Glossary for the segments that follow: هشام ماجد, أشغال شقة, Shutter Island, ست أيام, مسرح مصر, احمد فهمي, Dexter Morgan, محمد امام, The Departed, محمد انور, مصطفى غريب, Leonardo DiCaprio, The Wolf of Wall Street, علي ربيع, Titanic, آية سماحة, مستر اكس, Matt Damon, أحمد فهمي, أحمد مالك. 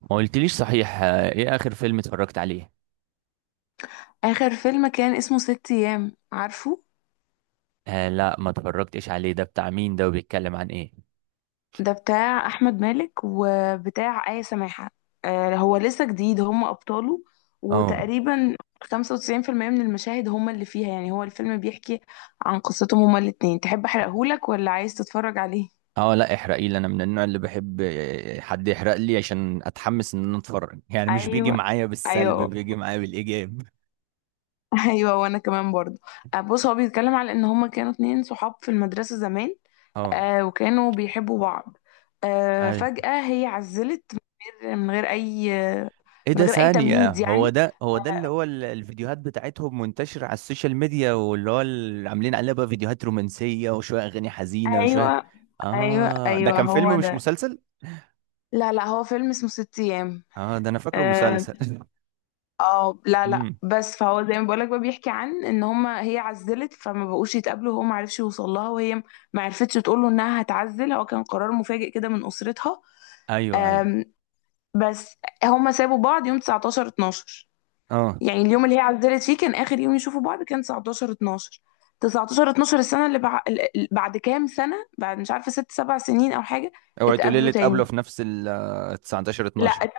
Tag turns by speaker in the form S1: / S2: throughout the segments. S1: ما قلتليش صحيح ايه اخر فيلم اتفرجت عليه؟
S2: آخر فيلم كان اسمه ست أيام، عارفه؟
S1: آه، لا ما اتفرجتش عليه. ده بتاع مين؟ ده وبيتكلم عن ايه؟
S2: ده بتاع أحمد مالك وبتاع آية سماحة. آه، هو لسه جديد هم أبطاله.
S1: اه.
S2: وتقريبا 95% من المشاهد هم اللي فيها. يعني هو الفيلم بيحكي عن قصتهم هما الاتنين. تحب أحرقهولك ولا عايز تتفرج عليه؟
S1: اه، لا احرقي لي. انا من النوع اللي بحب حد يحرق لي عشان اتحمس ان انا اتفرج، يعني مش بيجي
S2: أيوه.
S1: معايا بالسلب،
S2: أيوه.
S1: بيجي معايا بالايجاب.
S2: أيوه، وأنا كمان برضه. بص، هو بيتكلم على إن هما كانوا اتنين صحاب في المدرسة زمان.
S1: اه،
S2: آه، وكانوا بيحبوا بعض. آه،
S1: ايوه.
S2: فجأة هي عزلت من غير أي،
S1: ايه
S2: من
S1: ده؟
S2: غير أي
S1: ثانية،
S2: تمهيد
S1: هو
S2: يعني.
S1: ده هو ده اللي هو الفيديوهات بتاعتهم منتشرة على السوشيال ميديا، واللي هو اللي عاملين عليها بقى فيديوهات رومانسية وشوية اغاني حزينة وشوية.
S2: ايوه. ايوه
S1: اه، ده
S2: ايوه،
S1: كان
S2: هو
S1: فيلم مش
S2: ده.
S1: مسلسل؟
S2: لا لا، هو فيلم اسمه ست أيام.
S1: اه، ده انا فاكره
S2: اه.
S1: مسلسل.
S2: لا لا،
S1: امم،
S2: بس فهو زي ما بقولك بقى، بيحكي عن ان هما هي عزلت فما بقوش يتقابلوا، هو ما عرفش يوصل لها وهي ما عرفتش تقول له انها هتعزل. هو كان قرار مفاجئ كده من اسرتها.
S1: ايوه ايوه.
S2: آم، بس هما سابوا بعض يوم 19 12.
S1: اه.
S2: يعني اليوم اللي هي عزلت فيه كان اخر يوم يشوفوا بعض، كان 19 12. 19 12 السنه اللي بعد كام سنه، بعد مش عارفه، ست سبع سنين او حاجه.
S1: اوعي تقولي لي
S2: اتقابلوا تاني.
S1: اتقابلوا في نفس ال 19
S2: لا
S1: 12!
S2: ات...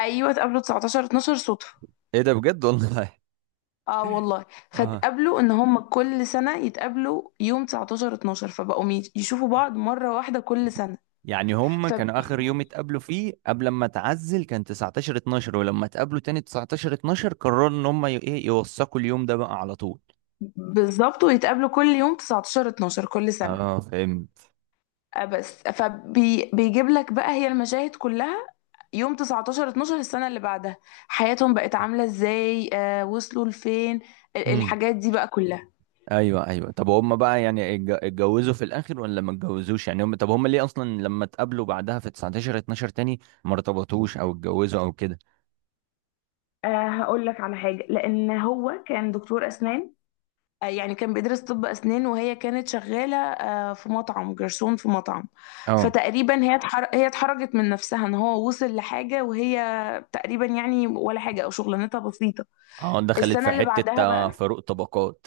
S2: ايوه، اتقابلوا 19 12 صدفه.
S1: ايه ده؟ بجد والله؟
S2: اه والله.
S1: اه.
S2: فاتقابلوا ان هم كل سنه يتقابلوا يوم 19 12، فبقوا يشوفوا بعض مره واحده كل سنه.
S1: يعني هم كانوا اخر يوم اتقابلوا فيه قبل ما اتعزل كان 19 12، ولما اتقابلوا تاني 19 12 قرروا ان هم ايه يوثقوا اليوم ده بقى على طول.
S2: فبالظبط، ويتقابلوا كل يوم 19 12 كل سنه.
S1: اه، فهمت.
S2: آه، بس فبيجيب لك بقى هي المشاهد كلها يوم 19 12 السنة اللي بعدها، حياتهم بقت عاملة ازاي، آه، وصلوا لفين،
S1: امم،
S2: الحاجات دي بقى كلها.
S1: ايوه ايوه. طب هم بقى يعني اتجوزوا في الاخر ولا ما اتجوزوش؟ يعني هم، طب هم ليه اصلا لما اتقابلوا بعدها في 19 12 تاني ما ارتبطوش او اتجوزوا او كده؟
S2: أه، هقول لك على حاجة. لأن هو كان دكتور أسنان، آه، يعني كان بيدرس طب أسنان، وهي كانت شغالة آه، في مطعم، جرسون في مطعم.
S1: اه.
S2: فتقريبا هي هي اتحرجت من نفسها ان هو وصل لحاجة وهي تقريبا يعني ولا حاجة، او شغلانتها بسيطة.
S1: اه، دخلت
S2: السنة
S1: في
S2: اللي
S1: حتة
S2: بعدها بقى.
S1: فاروق طبقات.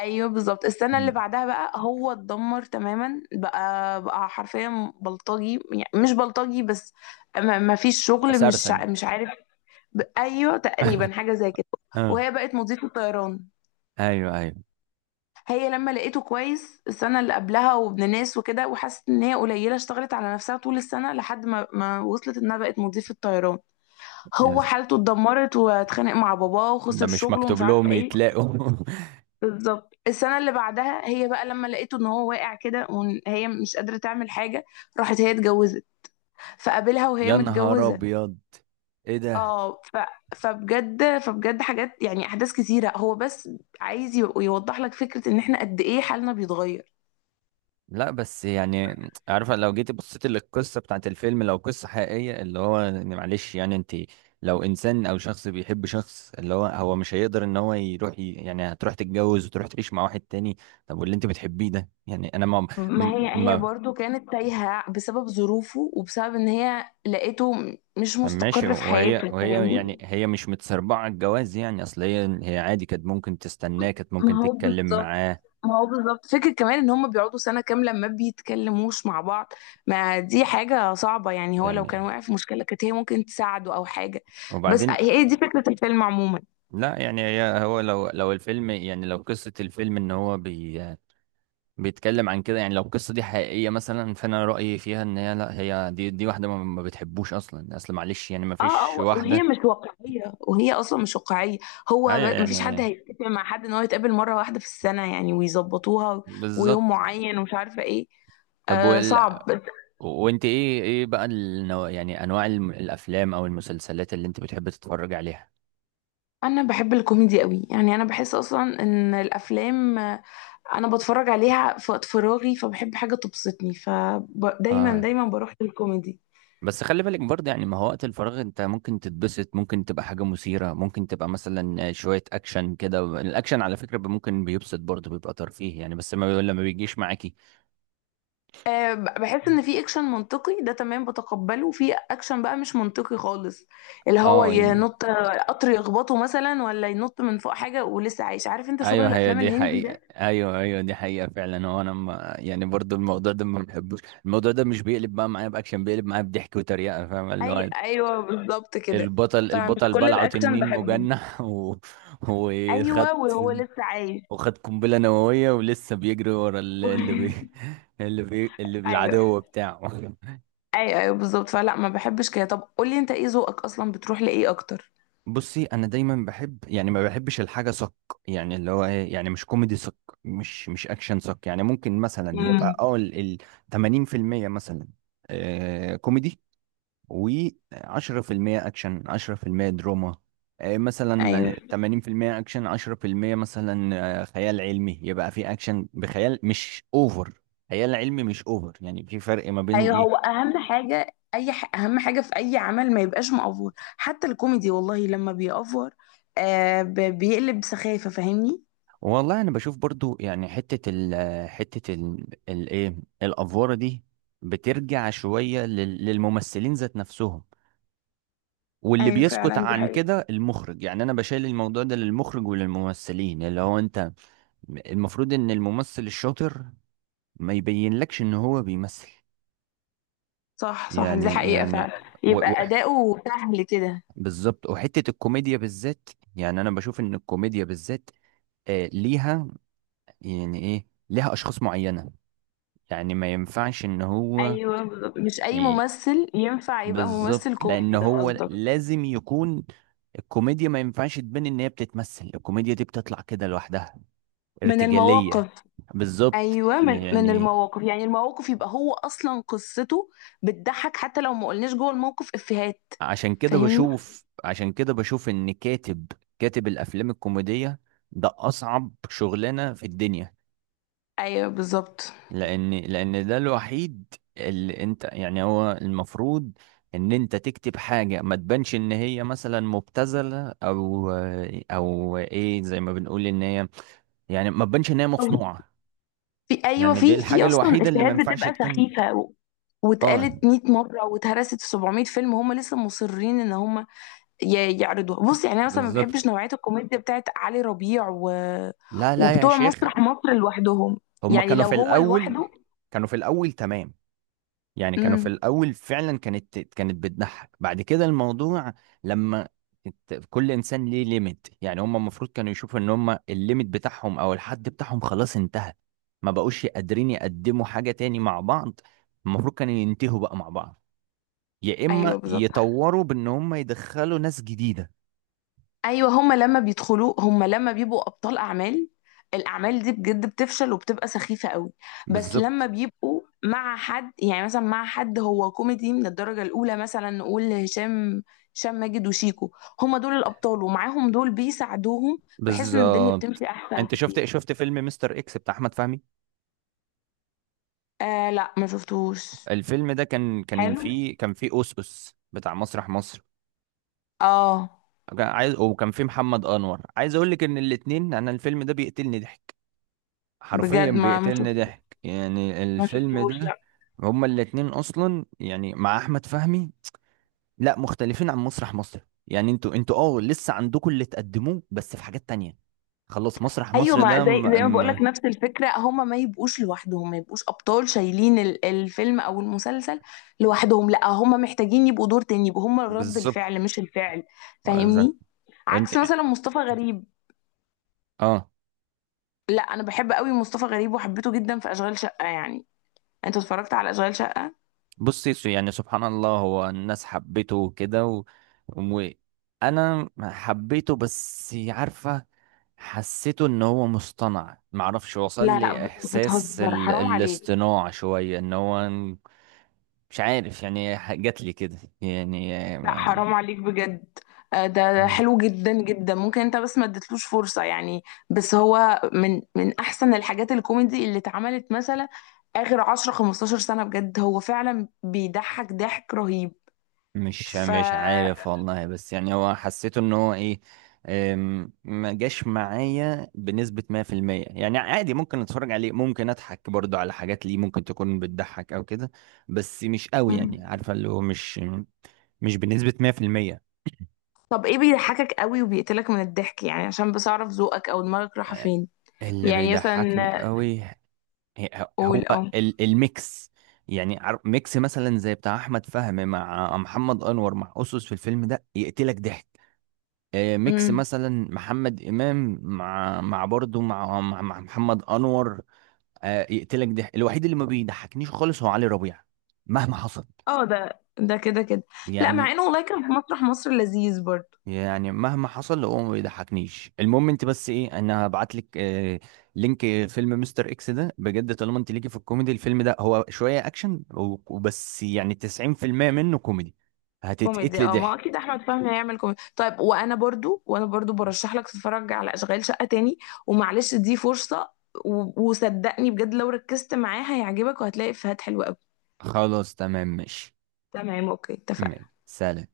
S2: ايوه بالظبط، السنه اللي
S1: مم.
S2: بعدها بقى هو اتدمر تماما، بقى حرفيا بلطجي، يعني مش بلطجي بس، ما فيش شغل، مش
S1: سرسج.
S2: مش عارف. ايوه، تقريبا حاجه زي كده.
S1: اه،
S2: وهي بقت مضيفه طيران.
S1: ايوه ايوه.
S2: هي لما لقيته كويس السنه اللي قبلها وابن ناس وكده، وحست ان هي قليله، اشتغلت على نفسها طول السنه لحد ما وصلت انها بقت مضيفه طيران.
S1: يا
S2: هو
S1: س-
S2: حالته اتدمرت، واتخانق مع باباه،
S1: ده
S2: وخسر
S1: مش
S2: شغله، ومش
S1: مكتوب
S2: عارفه
S1: لهم
S2: ايه.
S1: يتلاقوا.
S2: بالظبط، السنة اللي بعدها هي بقى لما لقيته ان هو واقع كده، وهي مش قادرة تعمل حاجة، راحت هي اتجوزت. فقابلها وهي
S1: يا نهار
S2: متجوزة.
S1: ابيض! ايه ده؟
S2: اه فبجد، فبجد حاجات يعني احداث كتيرة، هو بس عايز يوضح لك فكرة ان احنا قد ايه حالنا بيتغير.
S1: لا بس، يعني عارفه، لو جيت بصيت للقصه بتاعت الفيلم، لو قصه حقيقيه، اللي هو يعني، معلش، يعني انت، لو انسان او شخص بيحب شخص، اللي هو مش هيقدر ان هو يروح يعني هتروح تتجوز وتروح تعيش مع واحد تاني. طب واللي انت بتحبيه ده، يعني انا ما
S2: ما مم. هي هي
S1: ما
S2: برضو كانت تايهة بسبب ظروفه، وبسبب ان هي لقيته مش
S1: طب ماشي.
S2: مستقر في
S1: وهي
S2: حياته،
S1: وهي يعني
S2: فاهمني؟
S1: هي مش متسربعة على الجواز، يعني اصل هي عادي، كانت ممكن تستناه، كانت
S2: ما
S1: ممكن
S2: هو
S1: تتكلم
S2: بالظبط.
S1: معاه.
S2: ما هو بالظبط، فكرة كمان ان هم بيقعدوا سنة كاملة ما بيتكلموش مع بعض. ما دي حاجة صعبة يعني، هو لو
S1: يعني،
S2: كان واقع في مشكلة كانت هي ممكن تساعده او حاجة. بس
S1: وبعدين...
S2: هي دي فكرة الفيلم عموما.
S1: لا يعني هي هو، لو الفيلم، يعني لو قصة الفيلم ان هو بي... بيتكلم عن كده، يعني لو القصة دي حقيقية مثلا، فانا رأيي فيها ان هي لا. هي دي واحدة ما بتحبوش اصلا. اصل معلش، يعني ما
S2: اه
S1: فيش
S2: اه، وهي
S1: واحدة.
S2: مش واقعية، وهي اصلا مش واقعية.
S1: ايوه،
S2: مفيش حد
S1: يعني
S2: هيتفق مع حد ان هو يتقابل مرة واحدة في السنة يعني، ويظبطوها ويوم
S1: بالظبط.
S2: معين ومش عارفة ايه.
S1: طب
S2: آه،
S1: وال...
S2: صعب.
S1: وانت، ايه بقى النوع، يعني انواع الافلام او المسلسلات اللي انت بتحب تتفرج عليها؟
S2: انا بحب الكوميدي قوي. يعني انا بحس اصلا ان الافلام، آه، انا بتفرج عليها في وقت فراغي، فبحب حاجه تبسطني، فدايما
S1: اه،
S2: دايما بروح للكوميدي.
S1: بس خلي بالك برضه، يعني ما هو وقت الفراغ انت ممكن تتبسط، ممكن تبقى حاجة مثيرة، ممكن تبقى مثلا شوية اكشن كده. الاكشن على فكرة ممكن بيبسط برضه، بيبقى ترفيه يعني، بس ما لما بيجيش معاكي.
S2: آه، بحس ان في اكشن منطقي ده تمام بتقبله، وفي اكشن بقى مش منطقي خالص، اللي هو
S1: اه يعني،
S2: ينط آه، قطر يخبطه مثلا ولا ينط من فوق حاجه ولسه عايش، عارف انت شغل
S1: ايوه. هي
S2: الافلام
S1: دي
S2: الهندي
S1: حقيقة.
S2: ده.
S1: ايوه ايوه، دي حقيقة فعلا. هو انا ما يعني، برضه الموضوع ده ما بحبوش. الموضوع ده مش بيقلب بقى معايا باكشن، بيقلب معايا بضحك وتريقة. فاهم، اللي هو
S2: ايوه بالظبط كده.
S1: البطل
S2: فمش
S1: البطل
S2: كل
S1: بلعه
S2: الاكشن
S1: تنين
S2: بحبه.
S1: مجنح و... وخد
S2: ايوه، وهو لسه عايش.
S1: وخد قنبلة نووية ولسه بيجري ورا اللي بي... اللي
S2: ايوه
S1: بالعدو بتاعه.
S2: ايوه ايوه بالظبط. فلا، ما بحبش كده. طب قولي انت ايه ذوقك اصلا، بتروح لايه اكتر؟
S1: بصي، انا دايما بحب، يعني ما بحبش الحاجة صك. يعني اللي هو ايه، يعني مش كوميدي صك، مش اكشن صك. يعني ممكن مثلا يبقى
S2: امم.
S1: اه، 80% مثلا، آه كوميدي، و10% اكشن، 10% دراما. آه،
S2: ايوه
S1: مثلا 80% اكشن، 10% مثلا، آه، خيال علمي. يبقى في اكشن بخيال مش اوفر، خيال علمي مش اوفر، يعني في فرق ما بين
S2: ايوه، هو
S1: ايه.
S2: اهم حاجه اهم حاجه في اي عمل ما يبقاش مأفور، حتى الكوميدي والله لما بيأفور، آه بيقلب سخافه، فاهمني؟
S1: والله انا بشوف برضو، يعني حتة ال آه، حتة ال ال- ايه الافوارة دي بترجع شوية للممثلين ذات نفسهم، واللي
S2: ايوه
S1: بيسكت
S2: فعلا، دي
S1: عن
S2: حقيقه.
S1: كده المخرج. يعني انا بشيل الموضوع ده للمخرج وللممثلين، اللي هو انت. المفروض ان الممثل الشاطر ما يبينلكش ان هو بيمثل.
S2: صح صح، دي
S1: يعني
S2: حقيقه
S1: يعني،
S2: فعلا.
S1: و... و...
S2: يبقى اداؤه سهل كده.
S1: بالظبط. وحتة الكوميديا بالذات، يعني انا بشوف ان الكوميديا بالذات ليها، يعني ايه، ليها اشخاص معينة. يعني ما ينفعش ان هو
S2: ايوه بالظبط، مش اي
S1: ي...
S2: ممثل ينفع يبقى ممثل
S1: بالظبط. لان
S2: كوميدي، ده
S1: هو
S2: قصدك.
S1: لازم يكون الكوميديا ما ينفعش تبان ان هي بتتمثل. الكوميديا دي بتطلع كده لوحدها،
S2: من
S1: ارتجالية.
S2: المواقف.
S1: بالظبط،
S2: ايوه، من
S1: يعني
S2: المواقف، يعني المواقف يبقى هو اصلا قصته بتضحك حتى لو ما قلناش جوه الموقف افيهات،
S1: عشان كده
S2: فاهمني؟
S1: بشوف عشان كده بشوف ان كاتب الافلام الكوميديه ده اصعب شغلانه في الدنيا.
S2: ايوه بالظبط.
S1: لان ده الوحيد اللي انت، يعني هو المفروض ان انت تكتب حاجه ما تبانش ان هي مثلا مبتذله او، او ايه، زي ما بنقول ان هي، يعني ما تبانش ان هي
S2: أو،
S1: مصنوعه.
S2: في، ايوه،
S1: يعني دي
S2: في
S1: الحاجه
S2: اصلا
S1: الوحيده اللي ما
S2: افيهات
S1: ينفعش
S2: بتبقى
S1: تكون.
S2: سخيفه و-
S1: اه،
S2: واتقالت 100 مره، واتهرست في 700 فيلم، هم لسه مصرين ان هم يعرضوها. بص يعني انا مثلا ما بحبش
S1: بالظبط.
S2: نوعيه الكوميديا بتاعت علي ربيع، و...
S1: لا لا يا
S2: وبتوع
S1: شيخ!
S2: مسرح مصر لوحدهم،
S1: هما
S2: يعني
S1: كانوا
S2: لو
S1: في
S2: هو
S1: الاول،
S2: لوحده.
S1: كانوا في الاول تمام. يعني كانوا في
S2: امم.
S1: الأول فعلا، كانت بتضحك. بعد كده الموضوع لما كل إنسان ليه ليميت. يعني هم المفروض كانوا يشوفوا إن هم الليميت بتاعهم أو الحد بتاعهم خلاص انتهى. ما بقوش قادرين يقدموا حاجة تاني مع بعض. المفروض كانوا ينتهوا بقى مع بعض، يا
S2: ايوه
S1: إما
S2: بالظبط.
S1: يطوروا بإن هم يدخلوا ناس جديدة.
S2: ايوه، هما لما بيدخلوا، هما لما بيبقوا ابطال اعمال، الاعمال دي بجد بتفشل وبتبقى سخيفه قوي. بس لما
S1: بالظبط
S2: بيبقوا مع حد، يعني مثلا مع حد هو كوميدي من الدرجه الاولى، مثلا نقول هشام، هشام ماجد وشيكو، هما دول الابطال، ومعاهم دول بيساعدوهم، بحيث ان الدنيا
S1: بالظبط.
S2: بتمشي احسن
S1: انت شفت
S2: كتير.
S1: شفت فيلم مستر اكس بتاع احمد فهمي؟
S2: آه لا، ما شفتوش.
S1: الفيلم ده كان كان
S2: حلو.
S1: فيه كان فيه اوس اوس بتاع مسرح مصر،
S2: اه
S1: كان عايز، وكان في محمد انور. عايز اقول لك ان الاتنين، انا الفيلم ده بيقتلني ضحك. حرفيا
S2: بجد، ما شفت،
S1: بيقتلني ضحك يعني
S2: ما
S1: الفيلم
S2: شفتوش
S1: ده.
S2: لا.
S1: هما الاتنين اصلا، يعني مع احمد فهمي، لا، مختلفين عن مسرح مصر. يعني انتوا اه لسه عندكم اللي تقدموه، بس في حاجات تانية. خلاص، مسرح
S2: ايوه،
S1: مصر
S2: ما
S1: ده م...
S2: زي ما بقولك،
S1: م...
S2: نفس الفكره، هما ما يبقوش لوحدهم، ما يبقوش ابطال شايلين الفيلم او المسلسل لوحدهم، لا هما محتاجين يبقوا دور تاني، يبقوا هما رد
S1: بالظبط.
S2: الفعل مش الفعل،
S1: ده
S2: فاهمني؟
S1: انت.
S2: عكس مثلا مصطفى غريب.
S1: اه.
S2: لا، انا بحب قوي مصطفى غريب، وحبيته جدا في اشغال شقه يعني. انت اتفرجت على اشغال شقه؟
S1: بصي، يعني سبحان الله، هو الناس حبيته وكده و... وانا حبيته بس، عارفه، حسيته ان هو مصطنع، معرفش، وصل
S2: لا لا،
S1: لي احساس
S2: بتهزر، حرام عليك.
S1: الاصطناع شويه ان هو... مش عارف يعني، جات لي كده يعني.
S2: لا، حرام عليك بجد. آه، ده ده حلو جدا جدا، ممكن انت بس ما اديتلوش فرصة يعني. بس هو من احسن الحاجات الكوميدي اللي اتعملت، مثلا اخر 10 15 سنة بجد. هو فعلا بيضحك ضحك رهيب.
S1: مش
S2: ف.
S1: مش عارف والله، بس يعني هو حسيته ان هو ايه. ما جاش معايا بنسبة 100%. يعني عادي، ممكن اتفرج عليه، ممكن اضحك برضو على حاجات ليه ممكن تكون بتضحك او كده. بس مش قوي،
S2: مم.
S1: يعني عارفة اللي هو مش، مش بنسبة 100%.
S2: طب ايه بيضحكك قوي وبيقتلك من الضحك، يعني عشان بس اعرف ذوقك او دماغك رايحة
S1: أه،
S2: فين؟
S1: اللي
S2: يعني
S1: بيضحكني
S2: مثلا،
S1: قوي، هو
S2: قول اه.
S1: الميكس. يعني ميكس مثلا زي بتاع احمد فهمي مع محمد انور مع اسس في الفيلم ده، يقتلك ضحك. ميكس
S2: امم.
S1: مثلا محمد امام مع برضه مع محمد انور، يقتلك. ده الوحيد اللي ما بيضحكنيش خالص هو علي ربيع، مهما حصل.
S2: اه ده ده كده كده. لا،
S1: يعني
S2: مع انه والله كان في مسرح مصر لذيذ برضه.
S1: يعني مهما حصل هو ما بيضحكنيش. المهم انت، بس ايه، انا هبعت لك لينك فيلم مستر اكس ده بجد. طالما انت ليكي في الكوميدي، الفيلم ده هو شويه اكشن وبس، يعني 90% منه كوميدي،
S2: كوميدي
S1: هتتقتلي
S2: اه، ما
S1: ضحك.
S2: اكيد احمد فهمي هيعمل كوميدي طيب. وانا برضو، وانا برضو برشح لك تتفرج على اشغال شقة تاني، ومعلش دي فرصة، وصدقني بجد لو ركزت معاه هيعجبك، وهتلاقي افيهات حلوة قوي.
S1: خلاص تمام ماشي.
S2: تمام، اوكي،
S1: تمام.
S2: اتفقنا.
S1: سلام.